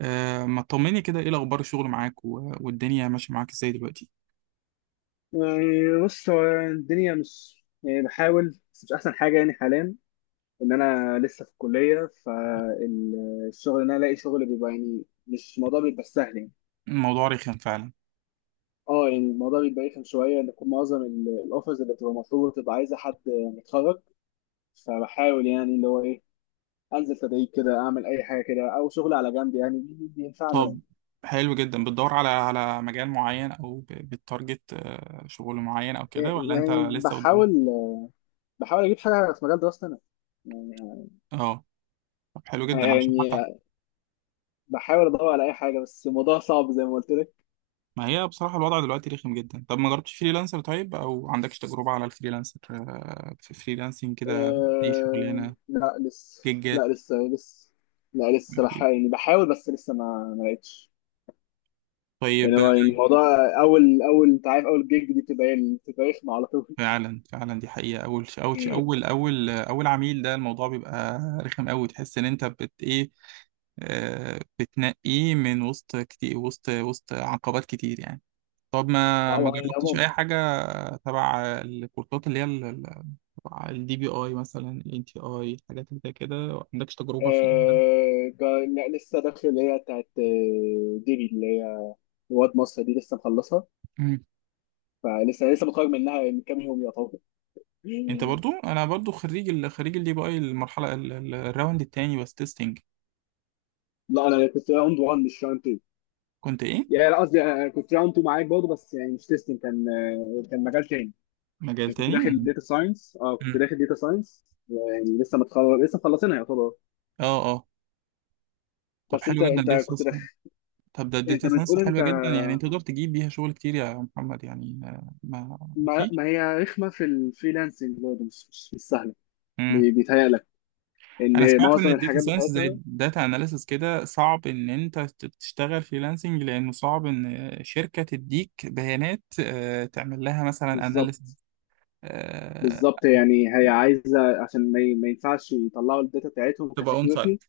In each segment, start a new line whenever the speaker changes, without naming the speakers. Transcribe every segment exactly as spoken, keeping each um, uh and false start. آه، ما تطمني كده، ايه الاخبار؟ الشغل معاك و- والدنيا ماشيه معاك ازاي دلوقتي؟
يعني بص، هو الدنيا مش، يعني بحاول بس مش احسن حاجه يعني حاليا. ان انا لسه في الكليه، فالشغل ان انا الاقي شغل بيبقى، يعني مش الموضوع بيبقى سهل يعني.
الموضوع رخم فعلا.
اه يعني الموضوع بيبقى رخم شويه، ان يكون معظم ال- الاوفرز اللي بتبقى مطلوبه بتبقى عايزه حد متخرج. فبحاول يعني اللي هو ايه، انزل تدريب كده، اعمل اي حاجه كده او شغل على جنب، يعني بي- بينفعنا أنا.
طب حلو جدا، بتدور على على مجال معين او ب- بتارجت آه، شغل معين او كده،
يعني
ولا انت
يعني
لسه بتدور؟
بحاول، بحاول اجيب حاجه في مجال دراستي انا.
اه. طب حلو جدا عشان
يعني
حتى
يعني بحاول ادور على اي حاجه، بس الموضوع صعب زي ما قلت لك.
ما هي بصراحه الوضع دلوقتي رخم جدا. طب ما جربتش فريلانسر طيب، او عندكش تجربه على الفريلانسر، آه، في فريلانسنج كده؟ اي
أه...
شغلانه،
لا لسه.
جيجات.
لا لسه لسه. لا
ما
لسه بح...
في.
يعني بحاول، بس لسه ما ما لقيتش. يعني
طيب.
هو الموضوع، اول اول انت عارف، اول جيج دي بتبقى ايه، بتبقى رخمه على طول.
فعلا فعلا، دي حقيقة. أول ش- أول ش- أول أول أول عميل ده، الموضوع بيبقى رخم أوي، تحس إن أنت بت إيه. آه، بتنقيه من وسط كتير، وسط وسط عقبات كتير يعني. طب
لا،
ما ما
هو يعني
جربتش
عموما
أي حاجة تبع الكورسات اللي هي، ال- ال- تبع الدي بي أي، مثلا ال إن تي آي، الحاجات اللي زي كده، ما عندكش تجربة فيها؟
أه... جا- لا لسه داخل اللي هي بتاعت آه، ديبي، اللي هي رواد مصر دي لسه مخلصها.
مم.
فلسه لسه متخرج منها من كام يوم يعتبر.
أنت برضو، أنا برضو خريج ال خريج الدي بي أي، المرحلة ال- ال- الراوند التاني، بس تيستنج.
لا انا كنت راوند ون مش راوند.
كنت إيه؟
يعني لا قصدي، آه، كنت راوند اتنين معاك برضه، بس يعني مش تيستنج، كان آه، كان مجال تاني.
مجال
يعني كنت
تاني.
داخل
مم.
داتا ساينس. اه كنت
مم.
داخل داتا ساينس، يعني لسه متخرج، لسه مخلصينها يعتبر.
اه اه. طب
بس انت
حلو جدا،
انت
دي
كنت
صح.
داخل.
طب ده
انت
الداتا ساينس
بتقول انت.
حلوة جدا، يعني انت تقدر تجيب بيها شغل كتير يا محمد، يعني آه، ما
ما,
فيش.
ما هي رخمه في الفريلانسنج برضه، مش مش مش سهله.
مم.
بي- بيتهيألك
انا
ان
سمعت ان
معظم
الداتا
الحاجات
ساينس زي
بتاعتها
الداتا اناليسس كده، صعب ان انت ت- تشتغل فريلانسنج، لانه صعب ان شركة تديك بيانات آه، تعمل لها مثلا اناليسس.
بالظبط. بالظبط يعني هي عايزه، عشان ما ي- ما ينفعش يطلعوا الداتا بتاعتهم
تبقى اون
كسكيورتي.
سايت.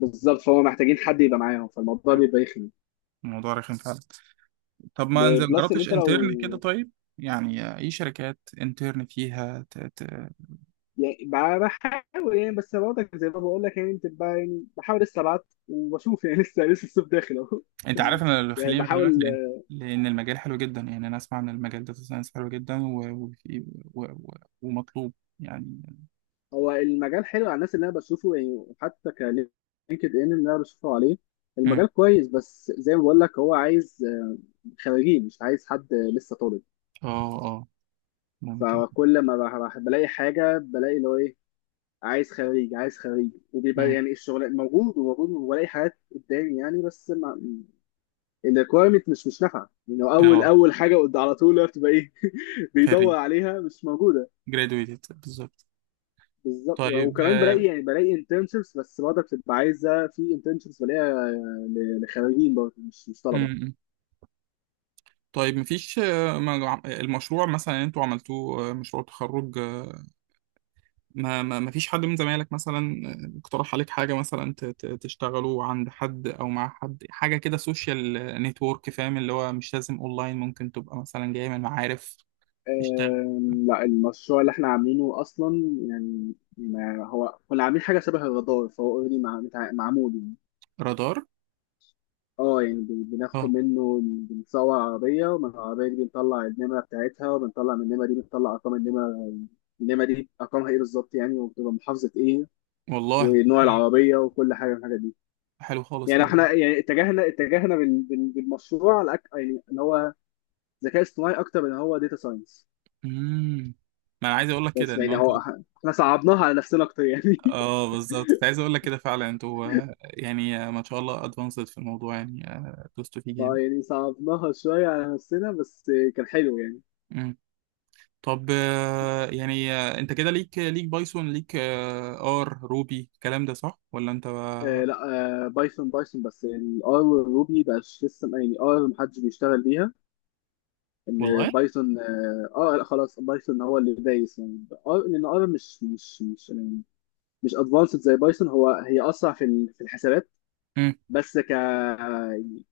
بالظبط، فهو محتاجين حد يبقى معاهم، فالموضوع بيبقى يخنق.
الموضوع رخم فعلا. طب ما انزل-
ب-
ما
بلس ان
جربتش
انت
انترن كده
لو،
طيب؟ يعني آه، اي شركات انترن فيها؟
يعني ب- بحاول يعني، بس برضك زي ما بقول لك، يعني بتبقى، يعني بحاول لسه ابعت وبشوف يعني. لسه لسه الصيف داخل اهو.
انت عارف انا اللي
يعني
خليني بكلمك
بحاول.
ليه؟ لان المجال حلو جدا، يعني انا اسمع ان المجال داتا ساينس حلو جدا و... وفي- و... و... ومطلوب يعني.
هو المجال حلو على الناس اللي انا بشوفه، يعني حتى كلينكد ان اللي انا بشوفه عليه
مم.
المجال كويس، بس زي ما بقول لك هو عايز آه، خريجين، مش عايز حد لسه طالب.
اه اه. ممكن.
فكل ما بح- بح- بلاقي حاجه بلاقي اللي هو ايه، عايز خريج، عايز خريج، وبيبقى
مم.
يعني الشغل موجود وموجود، وبلاقي حاجات قدامي يعني، بس الريكويرمنت مش مش نافعه. لانه اول
اه.
اول حاجه قد على طول هو بتبقى ايه، بيدور
خريج.
عليها مش موجوده.
graduated بالظبط.
بالظبط.
طيب.
وكمان بلاقي
آه،
يعني بلاقي انترنشيبس، بس برضه بتبقى عايزه، في انترنشيبس بلاقيها ل- لخريجين برضه، مش مش طلبه.
مم. طيب مفيش، آه، ما- المشروع مثلا انتوا عملتوه، آه، مشروع تخرج، ما ما ما فيش حد من زمايلك مثلا آه، اقترح عليك حاجة، مثلا ت- ت- تشتغلوا عند حد أو مع حد، حاجة كده سوشيال نتورك؟ فاهم اللي هو مش لازم أونلاين، ممكن تبقى مثلا جاي من معارف. تشتغل.
أم، لا المشروع اللي احنا عاملينه اصلا، يعني ما هو كنا عاملين حاجه شبه الرادار، فهو اوريدي معمول.
رادار.
اه يعني بن- بناخد
اه
منه، بنصور عربية، ومن العربية دي بنطلع النمرة بتاعتها، وبنطلع من النمرة دي بنطلع أرقام النمرة. النمرة دي أرقامها إيه بالظبط يعني، وبتبقى محافظة إيه،
والله، طب
ونوع
حلو جدا.
العربية، وكل حاجة من الحاجات دي.
حلو خالص.
يعني إحنا يعني اتجهنا اتجهنا بال- بال- بالمشروع على أك- يعني إن هو ذكاء اصطناعي أكتر من هو داتا ساينس.
امم ما أنا عايز أقول لك كده
بس
إن
يعني
أنت.
هو إح- إحنا صعبناها على نفسنا أكتر يعني.
اه بالظبط، كنت عايز أقول لك كده فعلا. أنتوا آه، يعني آه، ما شاء الله أدفانسد في الموضوع، يعني آه، دوستوا فيه جامد.
بقى يعني صعبناها شوية على نفسنا، بس كان حلو يعني.
طب آه، يعني آه، انت كده ليك ليك بايثون، ليك آه، ار، روبي، الكلام ده صح ولا انت
آه
بقى؟
لا. آه بايثون. بايثون بس، الار والروبي بقاش لسه يعني. ار محدش بيشتغل بيها. ان
والله.
بايثون اه آه، لا خلاص، بايثون هو اللي دايس يعني. ار، لان ار مش مش مش يعني مش ادفانسد زي بايثون. هو هي اسرع في ال- في الحسابات،
مم.
بس ك يعني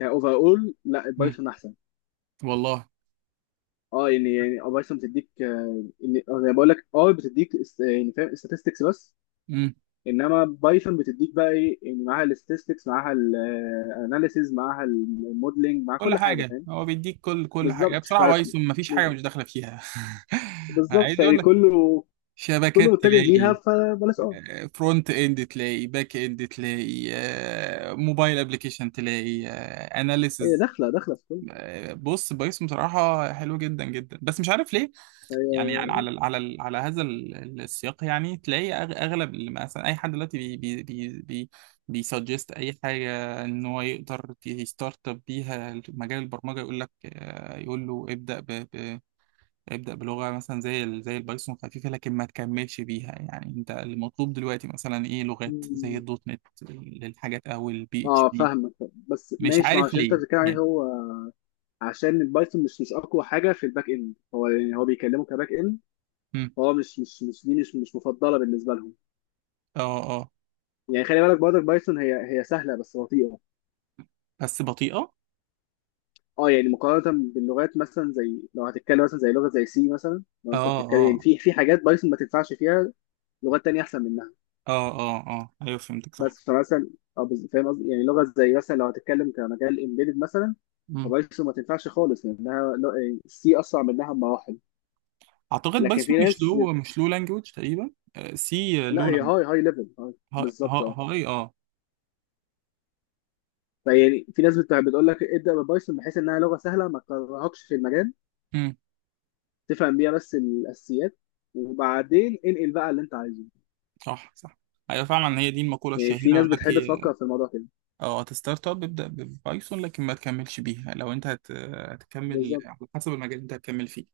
كاوفر اول لا
مم.
بايثون احسن.
والله.
اه يعني، يعني بايثون بتديك آه، يعني آه، زي ما بقول لك ار بتديك است- يعني فاهم statistics بس.
مم.
انما بايثون بتديك بقى ايه يعني، معاها الاستاتستكس، معاها الاناليسيز، معاها الموديلنج، مع
كل
كل حاجه،
حاجه
فاهم.
هو بيديك، كل كل حاجه يعني،
بالظبط ف-
بصراحه بايثون مفيش حاجه مش داخله فيها. أنا
بالظبط
عايز اقول
يعني
لك،
كله، كله
شبكات
متجه ليها،
تلاقي،
فبلاش اه.
فرونت اند تلاقي، باك اند تلاقي، آه، موبايل ابلكيشن تلاقي،
هي
اناليسز.
داخله، داخله في كله.
بص بايثون بصراحه حلو جدا جدا، بس مش عارف ليه
هي
يعني. يعني على ال- على ال- على هذا ال- ال- السياق، يعني تلاقي أغ- اغلب اللي، مثلا اي حد دلوقتي بي بي بي بي بيسجست اي حاجه، ان هو يقدر يستارت اب بيها مجال البرمجه، يقول لك، آه، يقول له ابدا ب ب ابدا بلغه مثلا زي ال- زي البايثون، خفيفه، لكن ما تكملش بيها. يعني انت المطلوب دلوقتي مثلا ايه؟ لغات زي
مم.
الدوت نت للحاجات، او البي اتش
اه
بي.
فاهمك. بس
مش
ماشي، ما
عارف
عشان انت
ليه
بتتكلم عليه
يعني.
هو، عشان البايثون مش مش اقوى حاجه في الباك اند. هو يعني هو بيكلمه كباك اند،
مم.
هو مش مش مش دي، مش مش مفضله بالنسبه لهم.
اه اه.
يعني خلي بالك برضك بايثون، هي هي سهله بس بطيئه.
بس بطيئه.
اه يعني مقارنة باللغات، مثلا زي لو هتتكلم مثلا زي لغة زي سي مثلا. لو انت
اه
بتتكلم يعني،
اه
في في حاجات بايثون ما تنفعش فيها، لغات تانية احسن منها.
اه اه اه، ايوه فهمتك
بس
صح.
فمثلا اه بز- فاهم قصدي، يعني لغة زي مثلا لو هتتكلم كمجال امبيدد مثلا، فبايثون ما تنفعش خالص، لانها سي اسرع منها بمراحل.
اعتقد
لكن
بايثون
في
مش
ناس بت...
لو مش لو لانجوج تقريبا. آه، سي
لا
لو
هي
لانجوج.
هاي هاي ليفل.
ها-
بالظبط
ها-
اه.
هاي. اه.
فيعني في ناس بت... بتقول لك ابدا ببايثون، بحيث انها لغة سهلة ما تكرهكش في المجال،
امم
تفهم بيها بس الاساسيات، وبعدين انقل بقى اللي انت عايزه.
صح صح. ايوه فعلا، هي دي المقوله
يعني في
الشهيره، يقول
ناس
لك
بتحب
إيه،
تفكر في الموضوع كده.
اه، هتستارت اب ابدا ببايثون، لكن ما تكملش بيها، لو انت هت... هتكمل
بالظبط.
على حسب المجال اللي انت هتكمل فيه.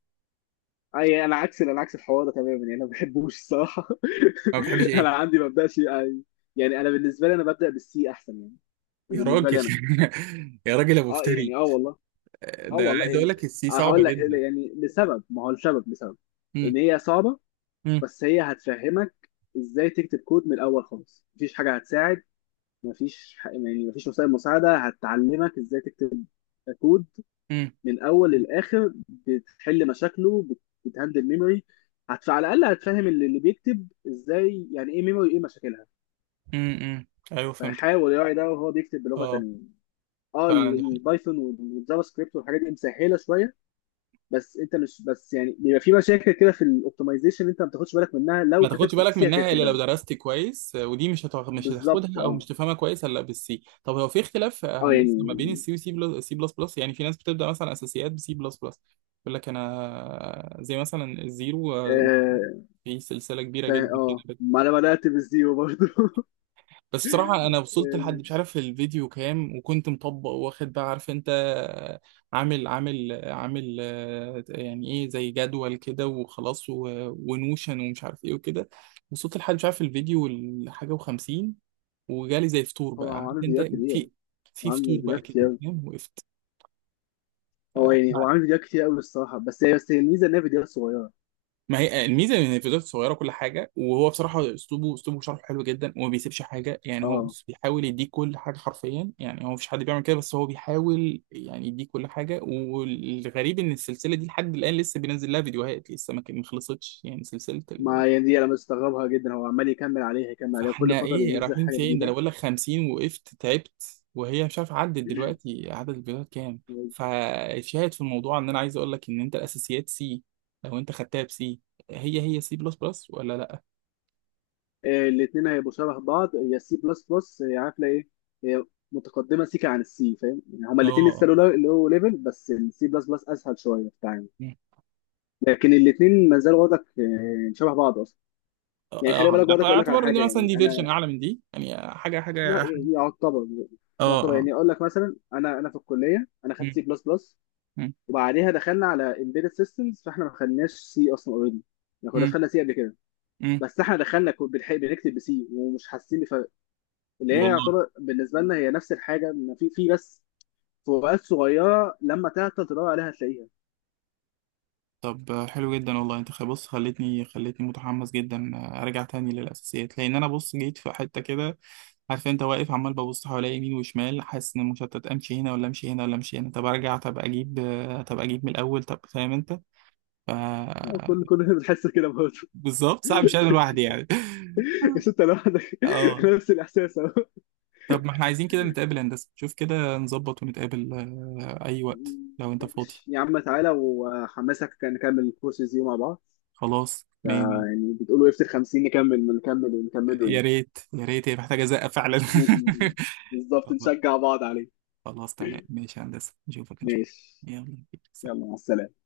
اي يعني انا عكس، انا عكس الحوار ده تماما. يعني انا ما بحبوش الصراحه.
ما بتحبش
انا
ايه؟
عندي ما ببداش يعني. يعني انا بالنسبه لي انا ببدا بالسي احسن يعني. دي
يا راجل
بالنسبه لي انا.
يا راجل يا
اه
مفتري.
يعني اه والله.
آه،
اه
ده
والله
عايز اقول
يعني،
لك السي
آه
صعبه
هقول لك
جدا.
يعني لسبب. ما هو السبب، لسبب
امم
ان هي صعبه،
امم
بس هي هتفهمك ازاي تكتب كود من الاول خالص. مفيش حاجه هتساعد، مفيش ح- يعني مفيش وسائل مساعده هتعلمك ازاي تكتب كود
امم
من اول للاخر، بتحل مشاكله، بت- بتهندل ميموري. هتف... على الاقل هتفهم اللي, اللي بيكتب ازاي، يعني ايه ميموري، ايه مشاكلها.
امم ايوه فهمت.
فيحاول يراعي ده وهو بيكتب بلغه
اه
تانيه. اه ال-
فعلا دي.
البايثون والجافا سكريبت والحاجات دي مسهله شويه، بس انت مش بس يعني بيبقى في مشاكل كده في الاوبتمايزيشن انت ما بتاخدش بالك منها، لو
ما تاخدش
كتبت في
بالك
سي
منها
هتاخد
الا لو
بالك.
درست كويس، ودي مش هتاخد مش
بالظبط
هتاخدها او
اه
مش تفهمها كويس الا بالسي. طب هو في اختلاف
اه
هندسه ما
يعني
بين السي وسي بلس سي بلس بلس، يعني في ناس بتبدا مثلا اساسيات بسي بلس بلس. يقول لك انا زي مثلا الزيرو، آه،
اه.
في سلسله كبيره
فا-
جدا
اه
كده.
ما انا بدات بالزيرو برضه.
بس بصراحة أنا وصلت لحد
يعني
مش عارف الفيديو كام، وكنت مطبق واخد بقى عارف أنت، عامل عامل عامل آه، يعني إيه، زي جدول كده وخلاص، و- ونوشن، ومش عارف إيه وكده. وصلت لحد مش عارف الفيديو الحاجة وخمسين، وجالي زي فطور
هو
بقى عارف
عامل
أنت.
فيديوهات كبيره.
في في
عامل
فطور
فيديوهات
بقى كده،
كتير.
فاهم، وقفت.
هو يعني هو عامل فيديوهات كتير قوي الصراحه، بس هي بس هي الميزه ان هي فيديوهات صغيره.
ما هي الميزه ان الفيديوهات صغيره كل حاجه، وهو بصراحه اسلوبه اسلوبه شرحه حلو جدا، وما بيسيبش حاجه يعني، هو
اه
بس بيحاول يديك كل حاجه حرفيا، يعني هو مفيش حد بيعمل كده، بس هو بيحاول يعني يديك كل حاجه. والغريب ان السلسله دي لحد الان لسه بينزل لها فيديوهات، لسه ما كان- ما خلصتش يعني، سلسله. ال...
ما يعني دي انا مستغربها جدا، هو عمال يكمل عليها، يكمل عليها، وكل
فاحنا
فتره
ايه
بينزل
رايحين
حاجه
فين؟ ده انا
جديده.
بقول لك خمسين، وقفت تعبت، وهي مش عارف عدت دلوقتي عدد الفيديوهات كام. فشاهد في الموضوع، ان انا عايز اقول لك ان انت الاساسيات سي، لو انت خدتها بسي، هي هي سي بلس بلس ولا لا؟
الاثنين هيبقوا شبه بعض. هي سي بلس بلس، عارفه ايه، هي متقدمه سيكا عن السي، فاهم يعني. هما الاثنين لسه،
اه.
لو لو ليفل، بس السي بلس بلس اسهل شويه في التعامل.
مم.
لكن الاثنين ما زالوا وضعك آه، شبه بعض اصلا. يعني
اه.
خلي بالك، وضعك اقول لك على
اعتبر
حاجه،
ان
يعني
مثلا دي فيرجن
انا،
اعلى من دي، يعني حاجه
لا.
حاجه.
يعتبر،
اه
يعتبر
اه.
يعني. اقول لك مثلا، انا انا في الكليه انا خدت
مم.
سي بلس بلس،
مم.
وبعديها دخلنا على embedded systems، فاحنا ما خدناش سي اصلا اوريدي، ما كناش
مم.
خدنا سي قبل كده.
مم.
بس احنا دخلنا كو- بنح- بنكتب بسي ومش حاسين بفرق. اللي هي
والله.
يعتبر بالنسبه لنا هي نفس الحاجه، إن في في بس فروقات صغيره، لما تعطل تدور عليها هتلاقيها.
طب آه، حلو جدا والله. انت خ- بص، خلتني خلتني متحمس جدا آه، ارجع تاني للاساسيات، لان انا، بص، جيت في حته كده، عارف انت، واقف عمال ببص حواليا يمين وشمال، حاسس ان مشتت، امشي هنا ولا امشي هنا ولا امشي هنا، طب ارجع، طب اجيب آه، طب اجيب من الاول، طب فاهم انت؟ ف
كل كلنا بنحس كده برضه.
بالظبط، صعب، مش انا لوحدي يعني.
بس انت لوحدك.
اه.
نفس الاحساس اهو.
طب ما احنا عايزين كده نتقابل يا هندسة، شوف كده نظبط ونتقابل آه، أي وقت لو أنت فاضي.
ماشي يا عم، تعالى وحمسك، كان نكمل الكورسز دي مع بعض.
خلاص، مية مية.
يعني بتقولوا افتر خمسين نكمل، نكمل ونكمله
يا
يعني.
ريت يا ريت، هي محتاجة زقة فعلا.
ماشي. بالظبط، نشجع بعض عليه.
خلاص تمام، ماشي يا هندسة، نشوفك إن شاء
ماشي.
الله. يلا،
يلا مع
سلام.
السلامة.